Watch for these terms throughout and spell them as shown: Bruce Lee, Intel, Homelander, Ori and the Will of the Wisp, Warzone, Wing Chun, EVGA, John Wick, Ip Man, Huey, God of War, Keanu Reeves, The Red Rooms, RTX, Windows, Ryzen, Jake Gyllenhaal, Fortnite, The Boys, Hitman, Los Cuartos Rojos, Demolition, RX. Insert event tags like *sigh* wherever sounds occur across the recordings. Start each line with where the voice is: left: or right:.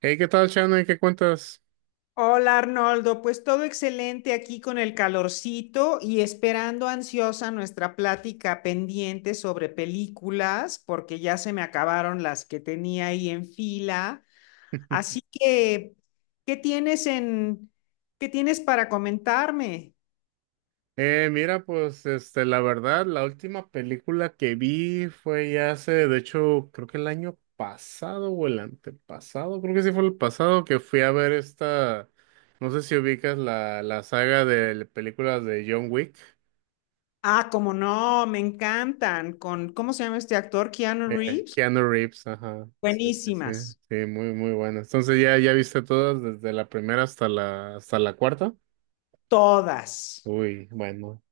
right: Hey, ¿qué tal, Shannon? ¿Qué cuentas?
left: Hola Arnoldo, pues todo excelente aquí con el calorcito y esperando ansiosa nuestra plática pendiente sobre películas, porque ya se me acabaron las que tenía ahí en fila. Así
right: *laughs*
left: que, ¿qué tienes en, ¿qué tienes para comentarme?
right: Mira, pues, este, la verdad, la última película que vi fue ya hace, de hecho, creo que el año pasado o el antepasado, creo que sí fue el pasado que fui a ver esta, no sé si ubicas la saga de películas de John Wick,
left: Ah, como no, me encantan. ¿Cómo se llama este actor? Keanu Reeves.
right: Keanu Reeves, ajá, sí, sí, sí,
left: Buenísimas,
right: sí, muy buena. Entonces, ¿ ya viste todas desde la primera hasta hasta la cuarta?
left: todas.
right: Uy, bueno.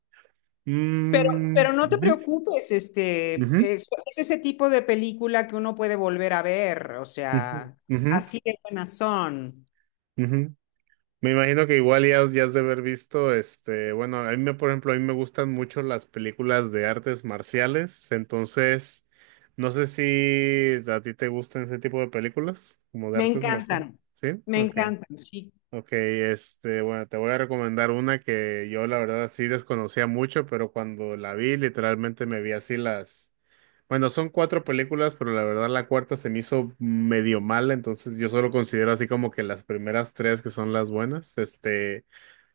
left: Pero, pero no te
right: Ujú,
left: preocupes,
right: ujú.
left: es ese tipo de película que uno puede volver a ver, o
right: Ujú,
left: sea,
right: ujú,
left: así de buenas son.
right: ujú. Me imagino que igual ya, ya has de haber visto, este, bueno, a mí me, por ejemplo, a mí me gustan mucho las películas de artes marciales, entonces, no sé si a ti te gustan ese tipo de películas, como de
left: Me
right: artes marciales,
left: encantan,
right: ¿sí?
left: me
right: Ok,
left: encantan, sí.
right: ok, este, bueno, te voy a recomendar una que yo la verdad sí desconocía mucho, pero cuando la vi, literalmente me vi así las. Bueno, son cuatro películas, pero la verdad la cuarta se me hizo medio mala, entonces yo solo considero así como que las primeras tres que son las buenas. Este,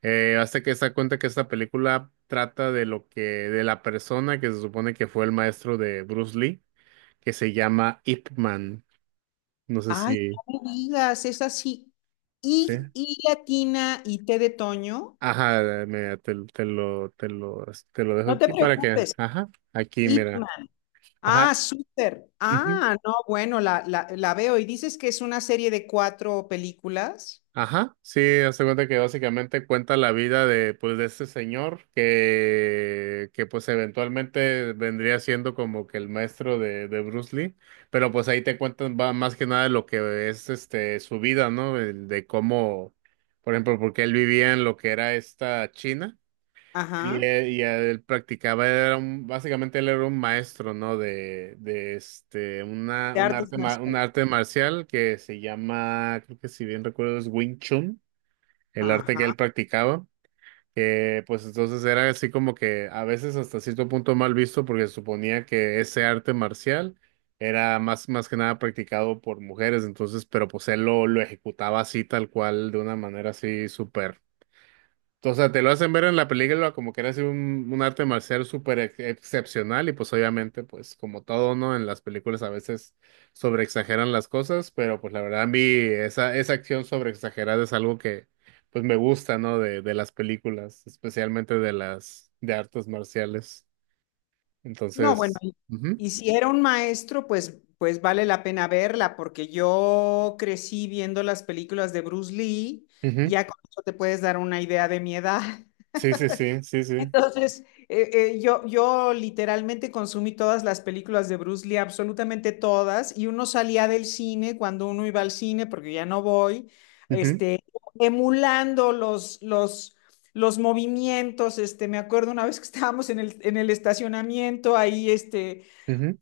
right: hasta que se da cuenta que esta película trata de lo que, de la persona que se supone que fue el maestro de Bruce Lee, que se llama Ip Man. No sé
left: Ay,
right: si,
left: no me digas, es así.
right: ¿sí?
left: Y latina y té de toño,
right: Ajá, mira, te lo dejo
left: no te
right: aquí para que,
left: preocupes.
right: ajá, aquí, mira.
left: Hitman. Ah,
right: Ajá.
left: súper. Ah, no, bueno, la veo. Y dices que es una serie de cuatro películas.
right: Ajá, sí, hace cuenta que básicamente cuenta la vida de, pues, de este señor que pues eventualmente vendría siendo como que el maestro de Bruce Lee, pero pues ahí te cuentan va más que nada lo que es este su vida, ¿no? El de cómo, por ejemplo, porque él vivía en lo que era esta China y
left: Ajá.
right: y él practicaba, era un, básicamente él era un maestro, ¿no? De este, una,
left: De
right: un
left: artes
right: arte, un
left: marciales.
right: arte marcial que se llama, creo que si bien recuerdo es Wing Chun el arte
left: Ajá.
right: que él practicaba, que pues entonces era así como que a veces hasta cierto punto mal visto porque se suponía que ese arte marcial era más, más que nada practicado por mujeres, entonces, pero pues él lo ejecutaba así tal cual, de una manera así súper. O sea, te lo hacen ver en la película como que eres un arte marcial súper excepcional y pues obviamente pues como todo, ¿no? En las películas a veces sobreexageran las cosas, pero pues la verdad a mí esa, esa acción sobreexagerada es algo que pues me gusta, ¿no? De las películas, especialmente de las de artes marciales.
left: No, bueno,
right: Entonces, ujú,
left: y si era un maestro, pues, pues vale la pena verla, porque yo crecí viendo las películas de Bruce Lee,
right: ujú.
left: ya con eso te puedes dar una idea de mi edad. *laughs*
right: Sí, sí, sí, sí, sí.
left: Entonces, yo literalmente consumí todas las películas de Bruce Lee, absolutamente todas, y uno salía del cine cuando uno iba al cine, porque ya no voy,
right: Ujú,
left: este, emulando los movimientos, este, me acuerdo una vez que estábamos en en el estacionamiento, ahí, este
right: ujú,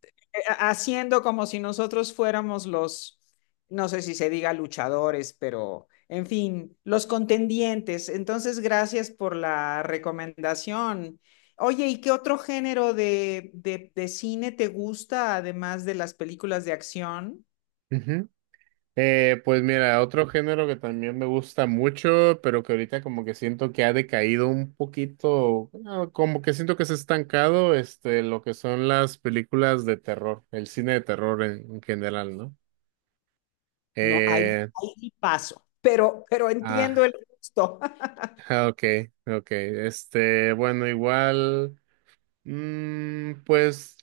left: haciendo como si nosotros fuéramos los, no sé si se diga luchadores, pero en fin, los contendientes. Entonces, gracias por la recomendación. Oye, ¿y qué otro género de cine te gusta, además de las películas de acción?
right: ujú. Pues mira, otro género que también me gusta mucho, pero que ahorita como que siento que ha decaído un poquito, bueno, como que siento que se ha estancado, este, lo que son las películas de terror, el cine de terror en general, ¿no?
left: No, ahí,
right: Eh,
left: ahí sí paso, pero entiendo
right: ah,
left: el gusto.
right: *laughs* ok, ok, este, bueno, igual, pues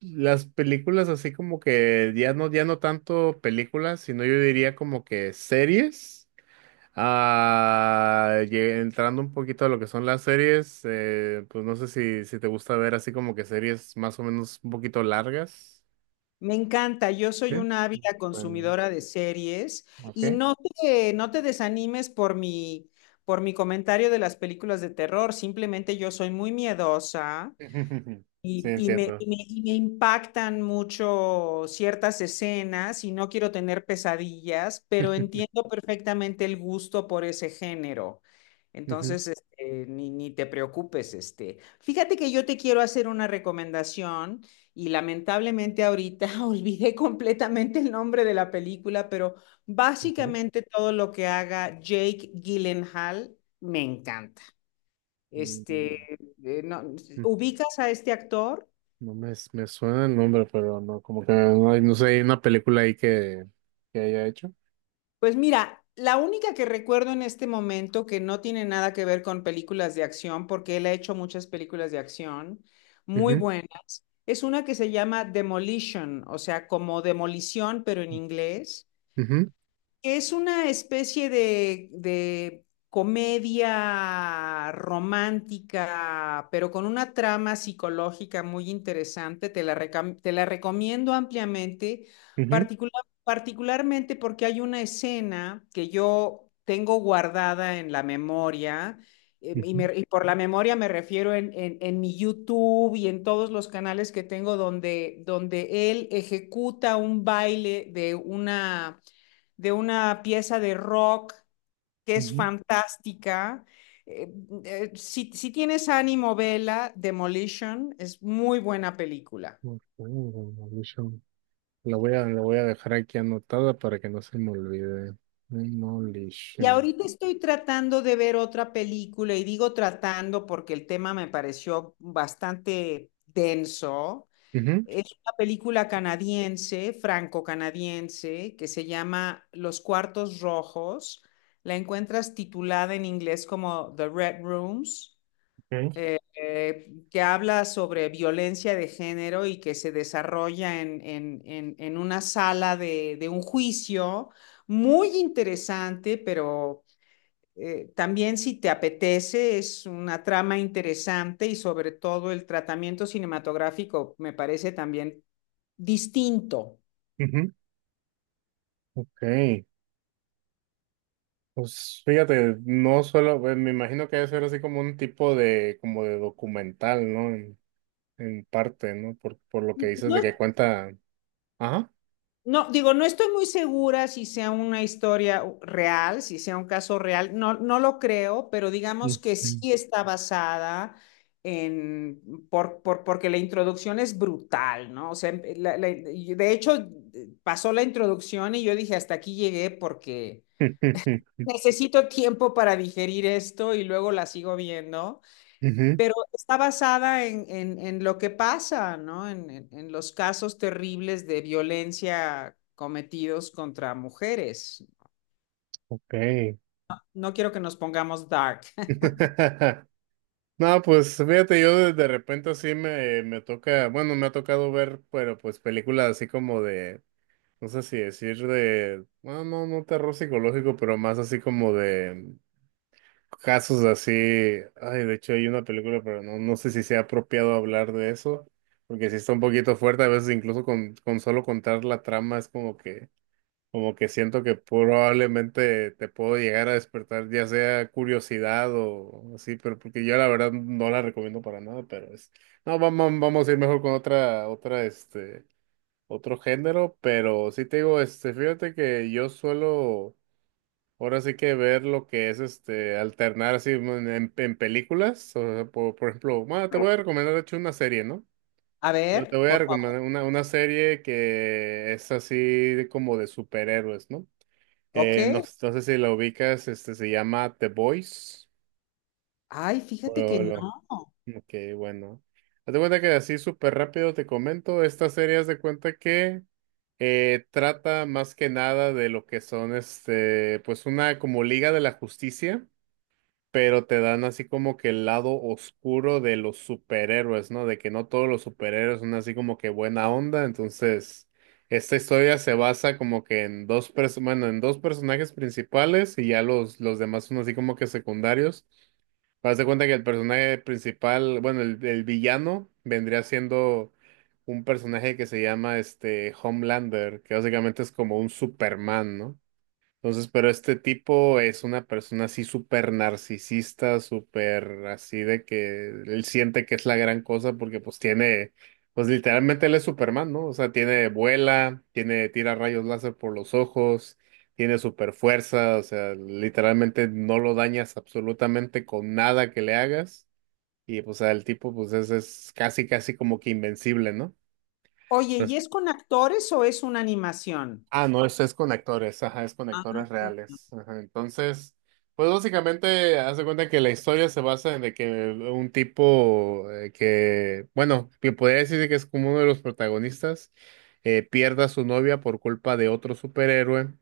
right: las películas así como que ya no, ya no tanto películas, sino yo diría como que series. Ah, entrando un poquito a lo que son las series, pues no sé si, si te gusta ver así como que series más o menos un poquito largas.
left: Me encanta, yo
right: ¿Sí?
left: soy una ávida
right: Bueno,
left: consumidora de series
right: ok.
left: y no te desanimes por por mi comentario de las películas de terror, simplemente yo soy muy miedosa
right: *laughs* Sí, entiendo.
left: y me impactan mucho ciertas escenas y no quiero tener pesadillas, pero
right: *laughs*
left: entiendo perfectamente el gusto por ese género.
right: Ujú,
left: Entonces, este, ni te preocupes, este. Fíjate que yo te quiero hacer una recomendación y lamentablemente ahorita *laughs* olvidé completamente el nombre de la película, pero
right: ujú.
left: básicamente todo lo que haga Jake Gyllenhaal me encanta. Este,
right: Mm,
left: no,
right: mm,
left: ¿ubicas a este actor?
right: no me, me suena el nombre, pero no, como que no, no sé, hay una película ahí que haya hecho.
left: Pues mira, la única que recuerdo en este momento que no tiene nada que ver con películas de acción, porque él ha hecho muchas películas de acción muy
right: Ujú,
left: buenas, es una que se llama Demolition, o sea, como demolición, pero en inglés.
right: ujú,
left: Es una especie de comedia romántica, pero con una trama psicológica muy interesante. Te la recomiendo ampliamente,
right: ujú,
left: particularmente porque hay una escena que yo tengo guardada en la memoria,
right: ujú,
left: y por la memoria me refiero en mi YouTube y en todos los canales que tengo donde él ejecuta un baile de una pieza de rock que es
right: ujú.
left: fantástica. Eh, si tienes ánimo, vela, Demolition es muy buena película.
right: Ok, Demolition. Lo voy a dejar aquí anotada para que no se me olvide.
left: Y
right: Demolition.
left: ahorita estoy tratando de ver otra película y digo tratando porque el tema me pareció bastante denso.
right: Ujú,
left: Es una película canadiense, franco-canadiense, que se llama Los Cuartos Rojos. La encuentras titulada en inglés como The Red Rooms,
right: ujú,
left: que habla sobre violencia de género y que se desarrolla en una sala de un juicio muy interesante, pero también si te apetece, es una trama interesante y sobre todo el tratamiento cinematográfico me parece también distinto.
right: ujú. Ok. Pues fíjate, no solo, pues, me imagino que debe ser así como un tipo de, como de documental, ¿no? En parte, ¿no? Por lo que dices de
left: No,
right: que cuenta. Ajá.
left: No, digo, no estoy muy segura si sea una historia real, si sea un caso real, no, no lo creo, pero
right: Ujú.
left: digamos que sí está basada en, porque la introducción es brutal, ¿no? O sea, y de hecho, pasó la introducción y yo dije, hasta aquí llegué porque
right: *laughs*
left: necesito tiempo para digerir esto y luego la sigo viendo,
right: Ujú,
left: pero está basada en lo que pasa, ¿no? En los casos terribles de violencia cometidos contra mujeres.
right: ok.
left: No quiero que nos pongamos dark.
right: *laughs* No, pues fíjate, yo de repente así me, me toca, bueno, me ha tocado ver, pero pues películas así como de. No sé si decir de, bueno, no, no terror psicológico, pero más así como de casos así. Ay, de hecho hay una película, pero no, no sé si sea apropiado hablar de eso, porque sí está un poquito fuerte, a veces incluso con solo contar la trama es como que siento que probablemente te puedo llegar a despertar, ya sea curiosidad o así, pero porque yo la verdad no la recomiendo para nada, pero es, no, vamos, vamos a ir mejor con otra, otra, este, otro género, pero sí te digo, este, fíjate que yo suelo ahora sí que ver lo que es este alternar así en películas, o sea, por ejemplo, bueno, te voy a
left: *laughs*
right: recomendar de hecho una serie, ¿no?
left: A
right: Yo te
left: ver,
right: voy a
left: por
right: recomendar
left: favor.
right: una serie que es así de como de superhéroes, ¿no?
left: Ok.
right: No, no sé si la ubicas, este se llama The Boys.
left: Ay, fíjate que no.
right: Ok, bueno. Haz de cuenta que así súper rápido te comento, esta serie haz de cuenta que trata más que nada de lo que son este, pues una como Liga de la Justicia, pero te dan así como que el lado oscuro de los superhéroes, ¿no? De que no todos los superhéroes son así como que buena onda, entonces esta historia se basa como que en dos bueno, en dos personajes principales y ya los demás son así como que secundarios. Haz de cuenta que el personaje principal, bueno, el villano vendría siendo un personaje que se llama este Homelander, que básicamente es como un Superman, ¿no? Entonces, pero este tipo es una persona así súper narcisista, súper así de que él siente que es la gran cosa porque pues tiene, pues literalmente él es Superman, ¿no? O sea, tiene vuela, tiene tira rayos láser por los ojos, tiene super fuerza, o sea, literalmente no lo dañas absolutamente con nada que le hagas y pues el tipo pues es casi casi como que invencible, ¿no?
left: Oye, ¿y es con actores o es una animación?
right: Ah, no, es con actores, ajá, es con actores
left: Ah,
right: reales. Ajá. Entonces, pues básicamente, haz de cuenta que la historia se basa en de que un tipo que, bueno, que podría decirse que es como uno de los protagonistas, pierda a su novia por culpa de otro superhéroe.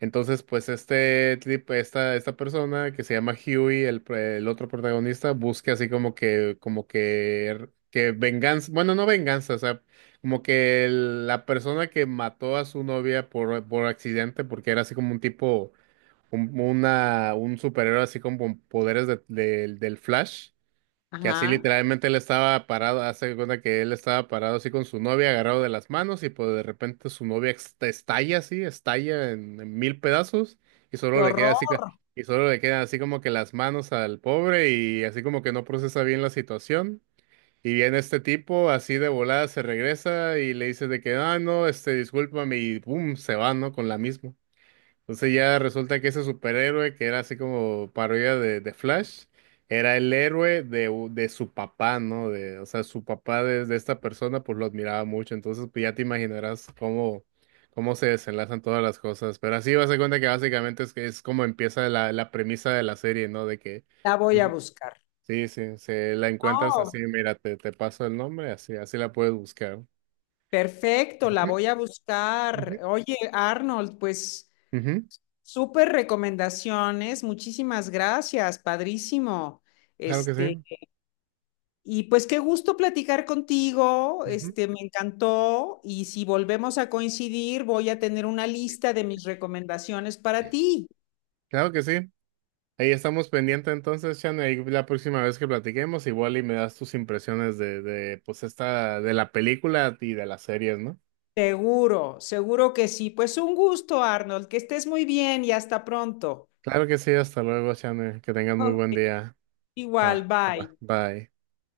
right: Entonces, pues este esta, esta persona que se llama Huey, el otro protagonista, busca así como que venganza, bueno, no venganza, o sea, como que la persona que mató a su novia por accidente, porque era así como un tipo, un, una, un superhéroe así como con poderes del Flash. Que así
left: ajá.
right: literalmente él estaba parado, hace de cuenta que él estaba parado así con su novia agarrado de las manos y pues de repente su novia estalla así, estalla en mil pedazos y solo
left: Qué
right: le queda así,
left: horror.
right: y solo le quedan así como que las manos al pobre y así como que no procesa bien la situación. Y viene este tipo así de volada, se regresa y le dice de que, ah, no, este, discúlpame y boom, se va, ¿no? Con la misma. Entonces ya resulta que ese superhéroe, que era así como parodia de Flash, era el héroe de, de su papá, ¿no? De, o sea, su papá de esta persona pues lo admiraba mucho. Entonces pues ya te imaginarás cómo, cómo se desenlazan todas las cosas. Pero así vas a dar cuenta que básicamente es, que es como empieza la premisa de la serie, ¿no? De que,
left: La voy
right: pues,
left: a buscar.
right: sí, sí, se la encuentras así,
left: No,
right: mira, te paso el nombre, así, así la puedes buscar.
left: perfecto, la
right: Ujú,
left: voy a
right: ujú.
left: buscar. Oye, Arnold, pues
right: Ujú,
left: súper recomendaciones, muchísimas gracias, padrísimo.
right: claro que
left: Este,
right: sí.
left: y pues qué gusto platicar contigo,
right: Ujú.
left: este, me encantó. Y si volvemos a coincidir, voy a tener una lista de mis recomendaciones para ti.
right: Claro que sí. Ahí estamos pendientes entonces, Chan, ahí la próxima vez que platiquemos, igual y me das tus impresiones de, pues esta, de la película y de las series, ¿no?
left: Seguro, seguro que sí. Pues un gusto, Arnold, que estés muy bien y hasta pronto.
right: Claro que sí, hasta luego, Chan, que tengan muy buen
left: Ok.
right: día.
left: Igual,
right: Va, va,
left: bye.
right: bye.